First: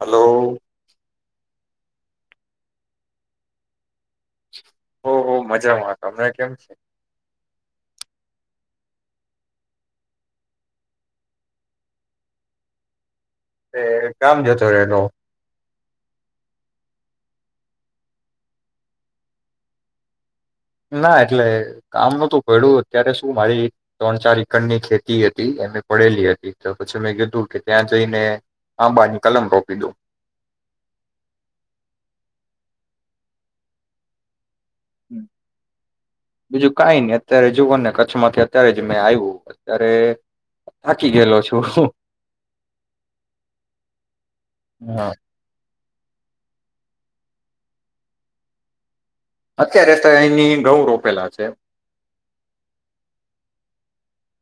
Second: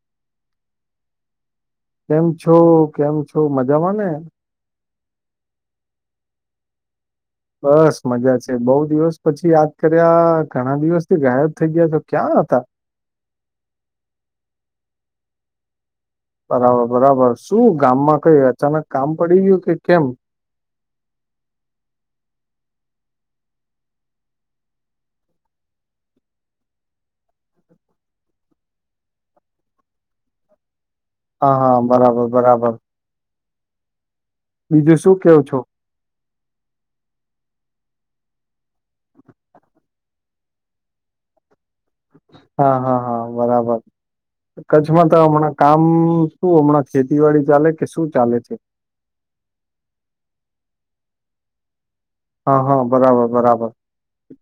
Hello, કેમ છો, કેમ છો, મજામાં ને. ઓહ હો મજામાં તમે કેમ છો? બસ મજા છે, બઉ દિવસ પછી યાદ કર્યા ઘણા દિવસથી ગાયબ થઈ ગયા તા ક્યાં હતા? એ કામ જતો રહેેનો. બરાબર બરાબર શું ગામમાં કઈ અચાનક કામ પડી ગયું કે કેમ ના એટલે કામ નોતું પડ્યું અત્યારે શું મારી ત્રણ ચાર એકર ની ખેતી હતી એમે પડેલી હતી તો પછી મેં કીધું કે ત્યાં જઈને આંબાની કલમ રોપી દઉ. હા-હા બરાબર-બરાબર. કેવ છો? બીજું કાઈ નઈ અત્યારે જોવોને કચ્છમાંથી અત્યારે જ મેં આયું. અરે થાકી ગયેલો છું. હા હા હા બરાબર કચ્છમાં હા તો હમણા કામ આ શું હમણાં ખેતીવાડી ચાલે કે શું ચાલે છે. અત્યારે તો એની ઘઉં રોપેલા છે. હા હા બરાબર બરાબર.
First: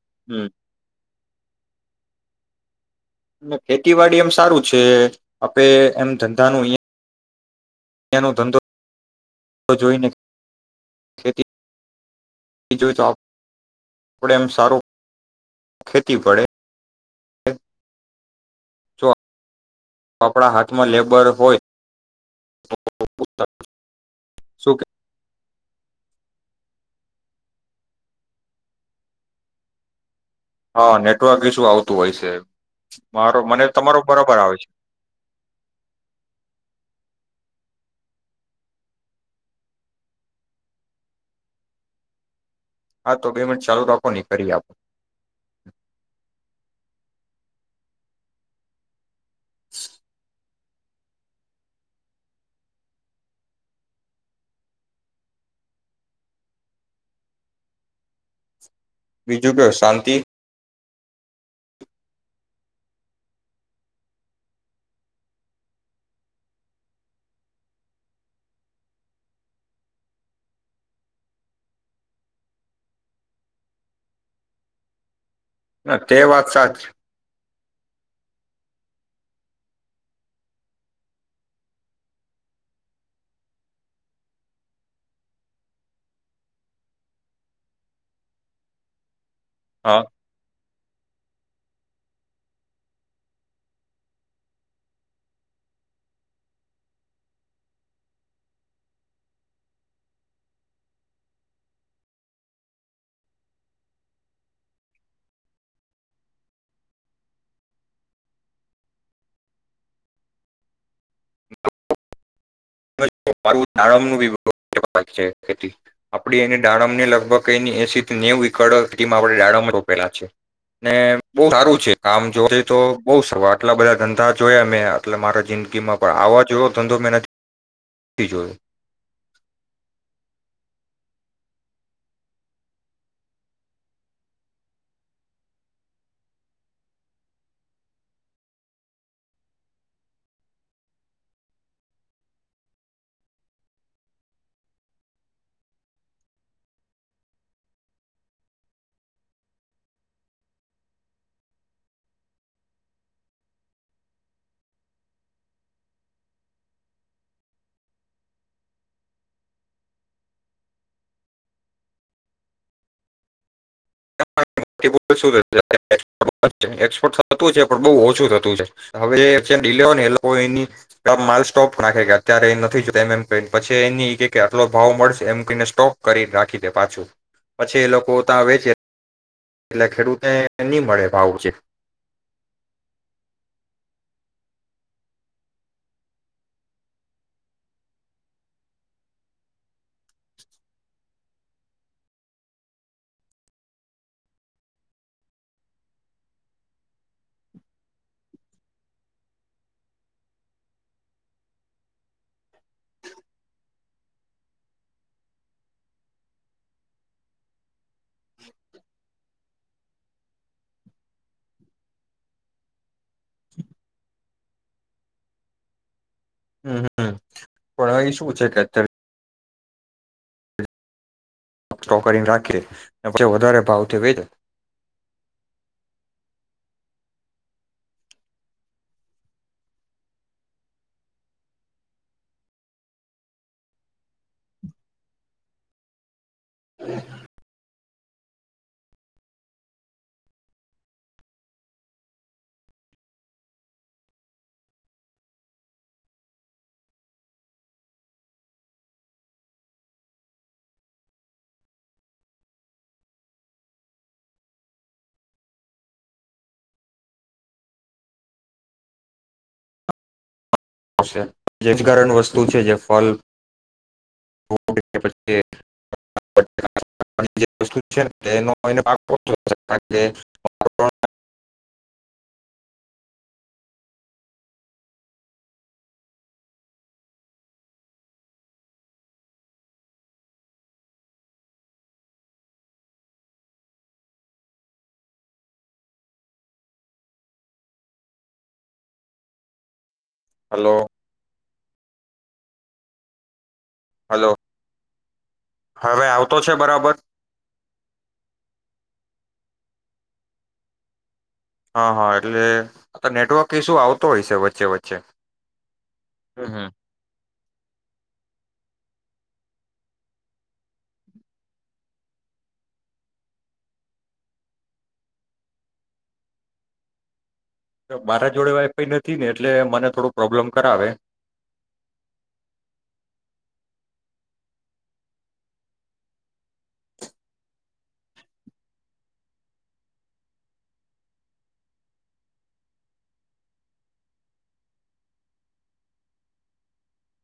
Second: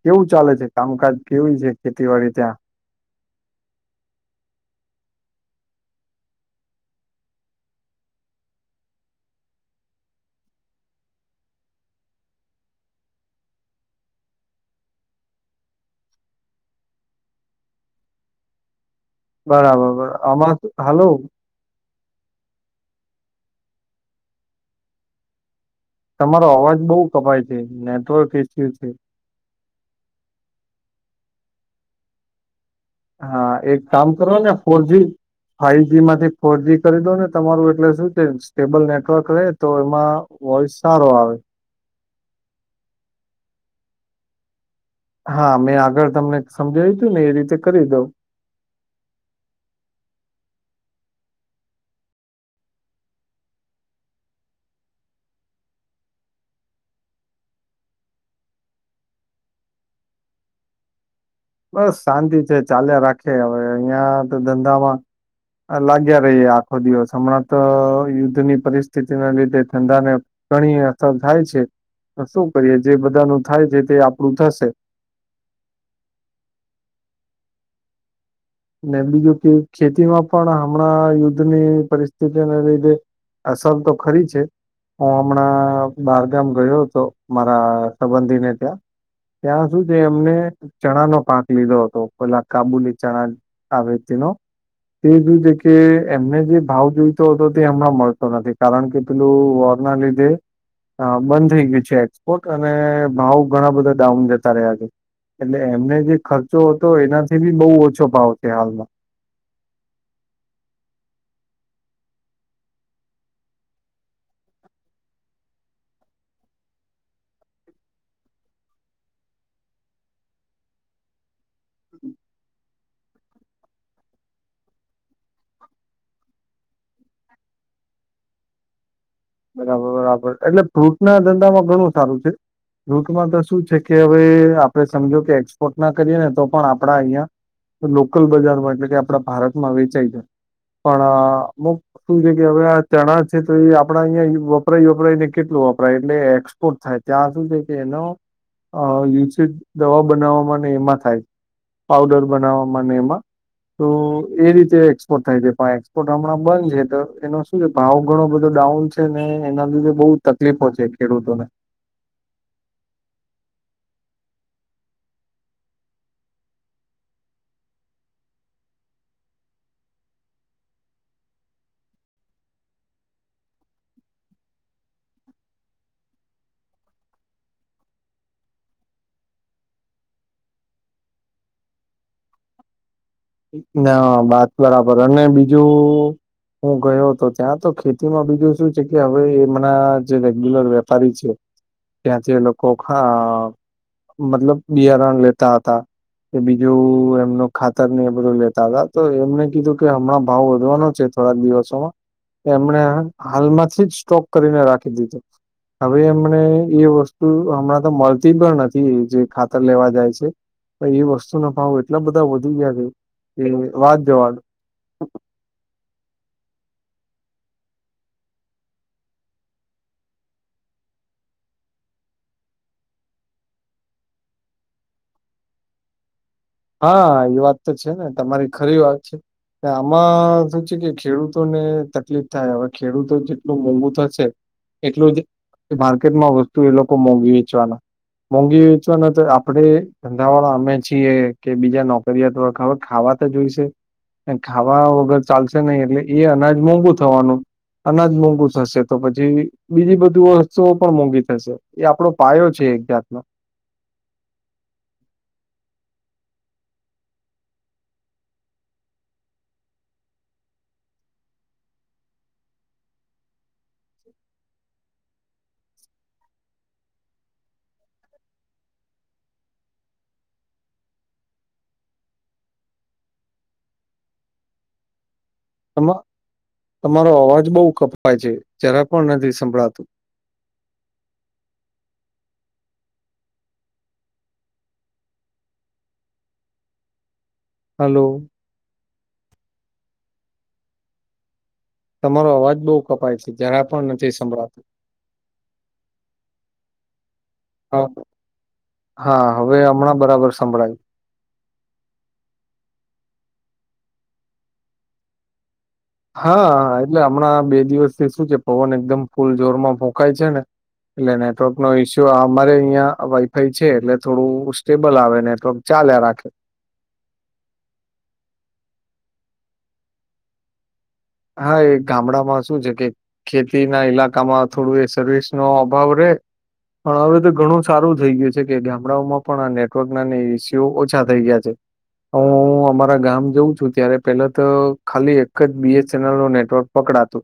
કેવું હમ ચાલે છે કામકાજ? કેવી છે ખેતીવાડી ત્યાં? એમ ખેતીવાડી એમ સારું છે, આપે એમ ધંધાનું ઐયા એનો ધંધો જોઈને ખેતી જોઈ તો આપડ એમ સારો ખેતી પડે. જો બરાબર બરા આપણા આમા હાથમાં હલો. લેબર હોય શું તમારો અવાજ બહુ કપાય છે નેટવર્ક ઈસ્યુ છે. હા નેટવર્ક ઇસ્યૂ આવતું હોય છે. મારો હા મને એક તમારો કામ બરાબર કરો ને આવે છે ફોરજી ફાઈવજી માંથી ફોરજી કરી દો ને તમારું એટલે શું છે સ્ટેબલ નેટવર્ક રહેે તો એમાં વોઈસ સારો આવે. હા તો બે મિનીટ ચાલુ રાખો ને કરી આપ હા મેં આગળ તમને સમજાવ્યું તું ને એ રીતે કરી દઉં. બીજું કયો શાંતિ? બસ શાંતિ છે ચાલ્યા રાખે હવે અહિયાં તો ધંધામાં લાગ્યા રહીએ આખો દિવસ હમણાં તો યુદ્ધની પરિસ્થિતિના લીધે ધંધાને ઘણી અસર થાય છે તો શું કરીએ જે બધાનું થાય છે તે આપણું થશે. હા તે વાત સાચી. ને બીજું કે ખેતીમાં પણ હમણાં યુદ્ધની પરિસ્થિતિને લીધે અસર તો ખરી છે હું હમણાં બારગામ ગયો હતો મારા સંબંધીને ત્યાં ત્યાં શું છે હા એમને ચણા નો પાક લીધો હતો પેલા કાબુલી ચણા આ વ્યક્તિનો ત્રીજુ જે કે એમને જે ભાવ જોઈતો હતો તે હમણાં મળતો નથી કારણ કે પેલું વોર ના લીધે બંધ થઈ ગઈ છે એક્સપોર્ટ અને ભાવ ઘણા બધા ડાઉન જતા રહ્યા છે એટલે એમને જે ખર્ચો હતો એનાથી બી બહુ ઓછો ભાવ છે હાલમાં. [inaudible] ખેતી આપની એને દાડમને લગભગ એ એસીથી નેવું એકડેમાં આપણે ડાડમ રોપેલા છે. ને બહું સારું છે કામ જો તો બઉુ સવા આટલા બધા ધંધા જોયા મેં આટલે મારા જિંદગીમાં પણ આવા જેવો ધંધો મેં નથી જોએ બરાબર બરાબર એટલે ફ્રૂટ ના ધંધામાં ઘણું સારું છે ફ્રૂટમાં તો શું છે કે હવે આપડે સમજો કે એક્સપોર્ટ ના કરીએ ને તો પણ આપડા અહીિયાયા લોકલ બજારમાં એટલે કે આપડા ભારતમાં વેચાય જાય પણ અમુક શું છે કે હવે આ ચણા છે તો એ આપણા અહીં વપરાય વપરાયને કેટલું વપરાય એટલે એક્સપોર્ટ થાય ત્યાં શું છે કે એનો યુઝ દવા બનાવવામાં એમાં થાય છે પઉડર બનાવવામાં એમાં તો એ રીતે એક્સપોર્ટ થાય છે પણ એક્સપોર્ટ હમણાં બંધ છે તો એનો શું છે ભાવ ઘણો બધો ડાઉન છે ને એના લીધે બહ તકલીફો છે ખેડૂતોને. [inaudible] એક્સપોર્ટ થતું છે પણ બહ ઓછું થતું છે હવે ડીલે હોય ને એ લોકો એ માલ સ્ટોપ નાખે એપઅત્યારે નથી જોતા એમ એમ પછી એ કે આટલો ભાવ મળશે એમ કને સ્ટોક કરી રાખી દે પાછું પછી એ લોકો ત્યાં વેચે એટલે ખેડૂતેને નહી મળે ભાવું છે. ના વાત બરાબર અને બીજું હું ગયો હતો ત્યાં તો ખેતીમાં બીજું શું છે કે હવે એમના જે રેગ્યુલર વેપારી છે ત્યાંથી એ લોકો મતલબ બિયારણ લેતા હતા એ બીજું એમનું ખાતરની બધું લેતા હતા તો એમને કીધું કે હમણાં ભાવ વધવાનો છે થોડાક દિવસોમાં એમણે હાલમાંથી જ સ્ટોક કરીને રાખી દીધું હવે એમને એ વસ્તુ હમણાં તો મળતી પણ નથી જે ખાતર લેવા જાય છે પણ એ વસ્તુના ભાવ એટલા બધા વધી ગયા છે. એ વાત જવા દો. હમમ. પણ અહીં શું છે કે અત્યારે ો કરીને રાખીએ અને પછી વધારે ભાવથી વેચીએ. હા એ વાત તો છે ને તમારી ખરી વાત છે. આમાં શું છે કે ખેડૂતોને તકલીફ થાય હવે ખેડૂતો જેટલું મોંઘુ થશે એટલું જ માર્કેટમાં વસ્તુ એ લોકો મોંઘી વેચવાના, મોંઘી વેચવાના તો આપણે ધંધાવાળા અમે છીએ કે બીજા નોકરીયાત વર્ગ. હવે ખાવા તો જોઈશે અને ખાવા વગર ચાલશે નહીં. એટલે એ અનાજ મોંઘુ થવાનું, અનાજ મોંઘુ થશે તો પછી બીજી બધી વસ્તુઓ પણ મોંઘી થશે. એ આપડો પાયો છે એક જાતનો. આવશે. જૈવિકરણ વસ્તુ છે જે ફળ [inaudible] આમાં તમારો અવાજ બહુ કપાય છે જરા પણ નથી સંભળાતું. હલો. હલો તમારો અવાજ બહુ કપાય છે. જરા પણ નથી હલો. સંભળાતો હવે આવતો છે બરાબર? હા. હા, હવે હમણાં બરાબર સંભળાયું. હા હા એટલે નેટવર્ક ઈશુ આવતો હશે વચ્ચે વચ્ચે. હમ હા. એટલે હમણાં બે દિવસથી શું છે પવન એકદમ ફૂલ જોરમાં ફોંકાય છે ને એટલે નેટવર્ક નો ઈસ્યુ અમારે અહિંયા વાઈફાઈ છે એટલે થોડું સ્ટેબલ આવે નેટવર્ક ચાલ્યા રાખે. મારા જોડે વાઇફાઇ નથી ને એટલે મને થોડું પ્રોબ્લેમ કરાવે. હા એ ગામડામાં શું છે કે ખેતી ના ઈલાકામાં થોડું એ સર્વિસ નો અભાવ રે, પણ હવે તો ઘણું સારું થઈ ગયું છે કે ગામડાઓમાં પણ આ નેટવર્ક ના ઈસ્યુ ઓછા થઈ ગયા છે. હું અમારા ગામ જાઉં છું ત્યારે પેલા તો ખાલી એક જ બી ચેનલ નું નેટવર્ક પકડાતું,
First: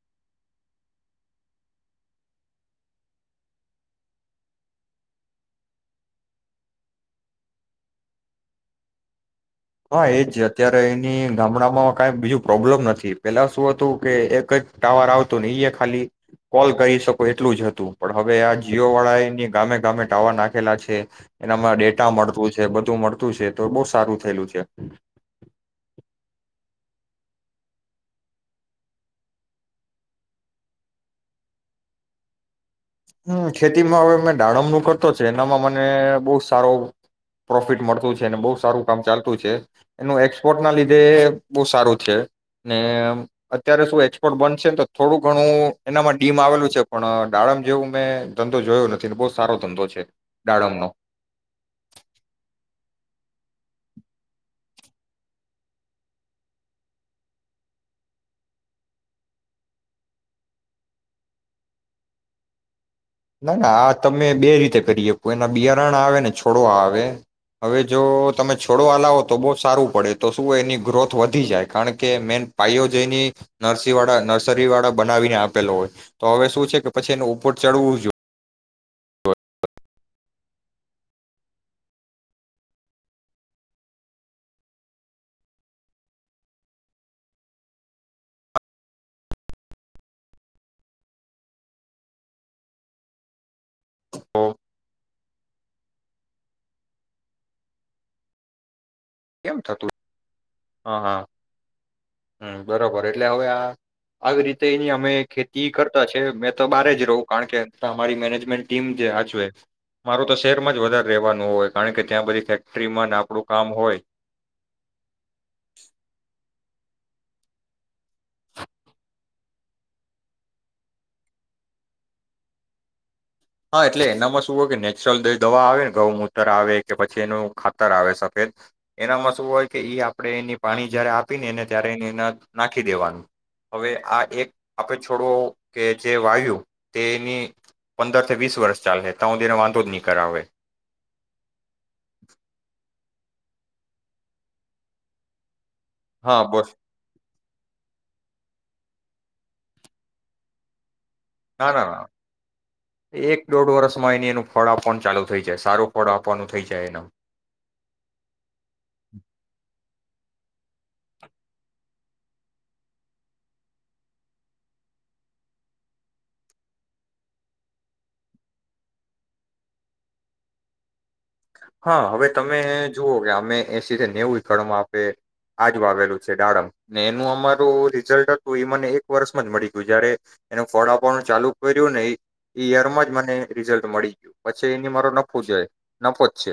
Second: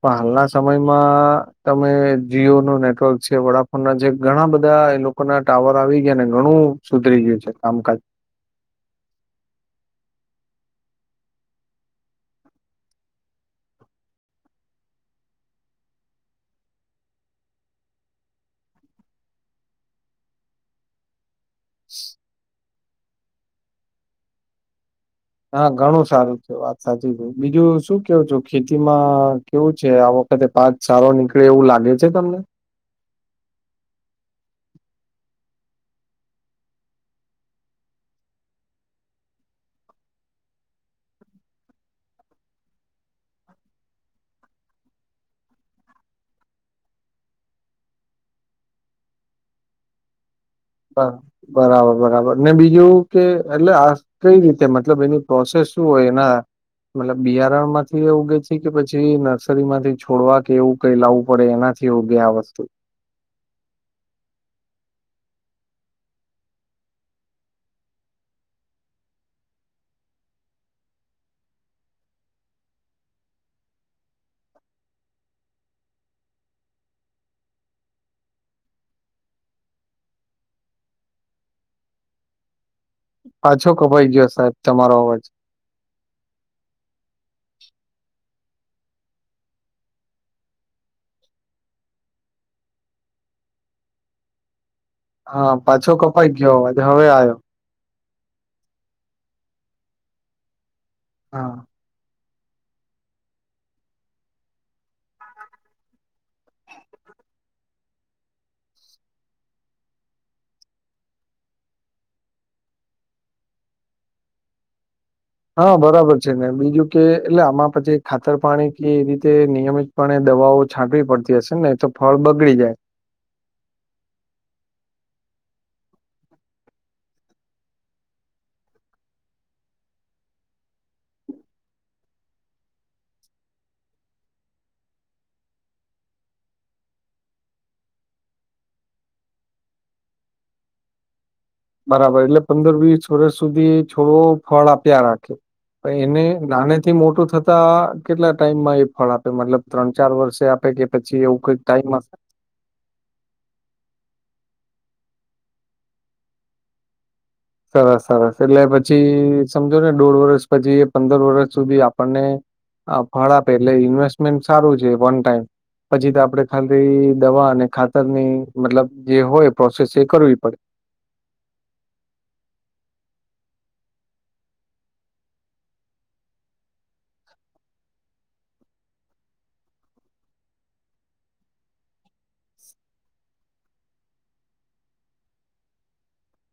પણ હાલના સમયમાં તમે જીઓનું નેટવર્ક છે, વડાફોનના જે ઘણા બધા એ લોકો ના ટાવર આવી ગયા ને ઘણું સુધરી ગયું છે કામકાજ. હા એજ અત્યારે એની ગામડામાં કઈ બીજું પ્રોબ્લેમ નથી. પેલા શું હતું કે એક જ ટાવર આવતું ને એ ખાલી કોલ કરી શકો એટલું જ હતું, પણ હવે આ જીઓ વાળા એની ગામે ગામે ટાવર નાખેલા છે. એનામાં ડેટા મળતું છે, બધું મળતું છે, તો બઉુ સારું થયેલું છે. ક્યાંક હા ઘણું સારું છે. વાત સાચી છે. બીજું શું કેવું છું, ખેતીમાં કેવું છે? આ વખતે પાક સારો નીકળે એવું લાગે છે તમને? હ ખેતીમાં હવે મેં દાડમનું કરતો છે. એનામાં મને બહુ સારો પ્રોફિટ મળતું છે અને બહુ સારું કામ ચાલતું છે. એનું એક્સપોર્ટના લીધે બહુ સારું છે, ને અત્યારે શું એક્સપોર્ટ બંધ છે ને તો થોડું ઘણું એનામાં ડીમ આવેલું છે પણ દાડમ જેવું મેં ધંધો જોયો નથી ને બહુ જ સારો ધંધો છે. દાડમનો બરાબર બરાબર. ને બીજું કે એટલે આ કઈ રીતે મતલબ એની પ્રોસેસ શું હોય? એના મતલબ બિયારણમાંથી ઉગે છે કે પછી નર્સરી માંથી છોડવા કે એવું કઈ લાવવું પડે એનાથી ઉગે આ વસ્તુ? ના ના આ તમે બે રીતે કરી શકો એના બિયારણા આવે ને છોડવા આવે. હવે જો તમે છોડવા લાવો તો બહુ સારું પડે તો શું હોય એની ગ્રોથ વધી જાય કારણ કે મેન પાયો જ એની નર્સી વાળા નર્સરી વાળા બનાવીને આપેલો હોય તો હવે શું છે કે પછી એને ઉપર ચડવું જો પાછો કપાઈ ગયો સાહેબ તમારો અવાજ. તો હા પાછો કપાઈ ગયો અવાજ. હવે આવ્યો. કેમ થતું હા હા. હમ બરોબર એટલે હવે આ આવી રીતે એની અમે ખેતી કરતા છે. મેં તો બહાર જ રહું કારણ કે અમારી મેનેજમેન્ટ ટીમ જ હાચવે. મારેતો શહેરમાં જ વધારે રેવાનું હોય કારણ કે ત્યાં બધી ફેક્ટરીમાં આપણું કામ હોય. હા બરાબર છે ને બીજું કે એટલે આમાં પછી ખાતર પાણી કે એ રીતે નિયમિતપણે દવાઓ છાંટવી પડતી હશે ને નહીંતો ફળ બગડી જાય. હા એટલે એનામાં શું હોય કે નેચરલ દવા આવેને, ગઉ મૂતર આવે કે પછી એનું ખાતર આવે સફેદ એનામાં શું હોય કે એ આપણે એની પાણી જયારે આપી ને એને ત્યારે એને એના નાખી દેવાનું, હવે આ એક આપણે છોડવો કે જે વાયુ તે એની અંદર વીસ વર્ષ ચાલે તા સુધી એને વાંધો જ નહીં કરાવે. બરાબર એટલે પંદર વીસ વર્ષ સુધી છોડવો ફળ આપ્યા રાખે. પણ એને હા બસ નાને થી મોટું થતા કેટલા ટાઈમ માં એ ફળ આપે? મતલબ ત્રણ-ચાર વર્ષે આપે કે? પછી એવું કઈક ના ના ટાઈમ ના. એક દોઢ વર્ષમાં એને એનું ફળ આપવાનું ચાલુ થઈ જાય. સારું ફળ આપવાનું થઈ જાય એનું. સરસ સરસ એટલે પછી સમજો ને દોઢ વર્ષ પછી એ પંદર વર્ષ સુધી આપણને ફળ આપે એટલે ઈન્વેસ્ટમેન્ટ સારું છે, વન ટાઈમ. પછી તો આપણે ખાલી દવા અને ખાતરની મતલબ જે હોય પ્રોસેસ એ કરવી પડે. હા હવે તમે જુવઓ કે અમે એસી ધે નેવું ખળમા આપે આજ વાવેલું છે દાડમ ને એનું અમારું રિઝલ્ટ હતું એ મને એક વર્ષમાં જ મળી ગયું જયારે એનું ફળ આપવાનું ચાલુ કર્યું ને ઈયરમાં જ મને રિઝલ્ટ મળી ગયું પછી એની મારો નફો જ હોય. નફો જ છે.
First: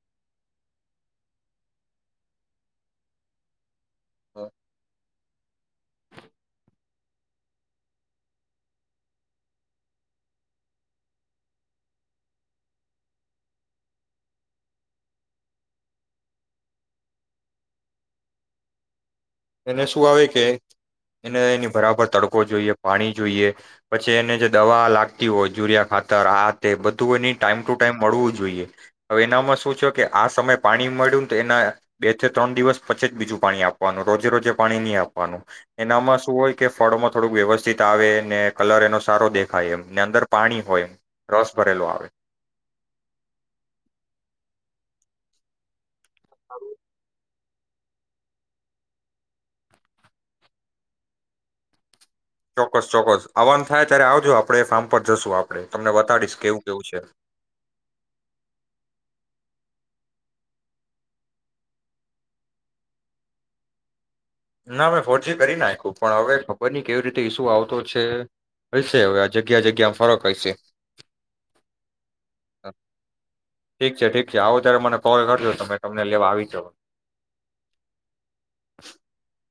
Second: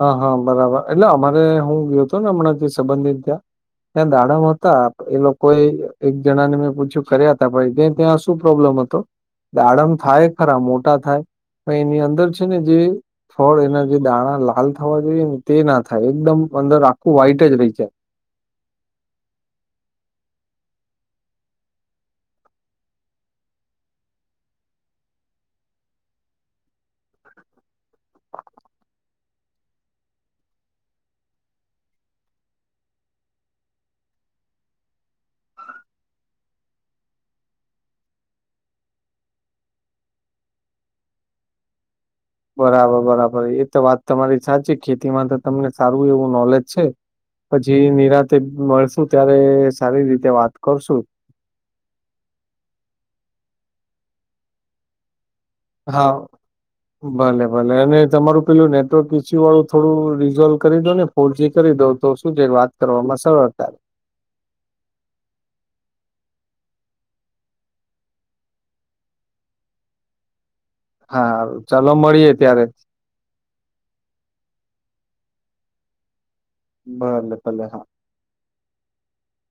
હા હા બરાબર, એટલે અમારે હું ગ્યો તો ને હમણાં જે સંબંધી ને ત્યાં ત્યાં દાડમ હતા એ લોકો કોઈ એક જણા ને મેં પૂછ્યું કર્યા હતા ભાઈ તે ત્યાં શું પ્રોબ્લમ હતો દાડમ થાય ખરા મોટા થાય પણ એની અંદર છે ને જે ફળ એના જે દાણા લા લાલ થવા જોઈએ ને તે ના થાય એકદમ અંદર આખું વહાઈટ જ રહી જાય. એને શું આવે કે એને એની બરાબર તડકો જોઈએ, પાણી જોઈએ. પછી એને જે દવા લાગતી હોય યુરિયા ખાતર આ તે બધું એની ટાઈમ ટુ ટાઈમ મળવું જોઈએ. હવે એનામાં શું છે કે આ સમય પાણી મળ્યું ને તો એના બે થી ત્રણ દિવસ પછી જ બીજું પાણી આપવાનું. રોજે રોજે પાણી નહી આપવાનું એનામાં શું હોય કે ફળમાં થોડુંક વ્યવસ્થિત આવે ને કલર એનો સારો દેખાય એમ ને અંદર પાણી હોય રસ ભરેલો આવે. બરાબર બરાબર એ તો વાત તમારી સાચી ખેતીમાં તો તમને સારું એવું નોલેજ છે. પછી નિરાતે મળશુ ત્યારે સારી રીતે વાત કરશું. ચોક્કસ ચોક્કસ આવાનુ થાય ત્યારે આવજો આપડે એ ફાર્મ પર જશું આપ હા ભલે ભલે અને તમારું પેલું નેટવર્ક [unintelligible] વાળું થોડું રિઝોલ્વ કરી દો ને ફોરજી કરી દો તો શું છે વાત કરવામાં સરળ થાય. ના મે ફોરજી કરી નાખ્યું, પણ હવે ખબર નઇ કેવી રીતે ઈસુ આવતો છે હશે હવે જગ્યા જગ્યામાં ફરક હયશે. હા હારું ચાલો મળીએ ત્યારે અ ઠીક છે ઠીક છે આવો તારે મને કોણ લાગ્યો [unintelligible] તમે તમને લેવા આવી જાવ [unintelligible] હા [inaudible]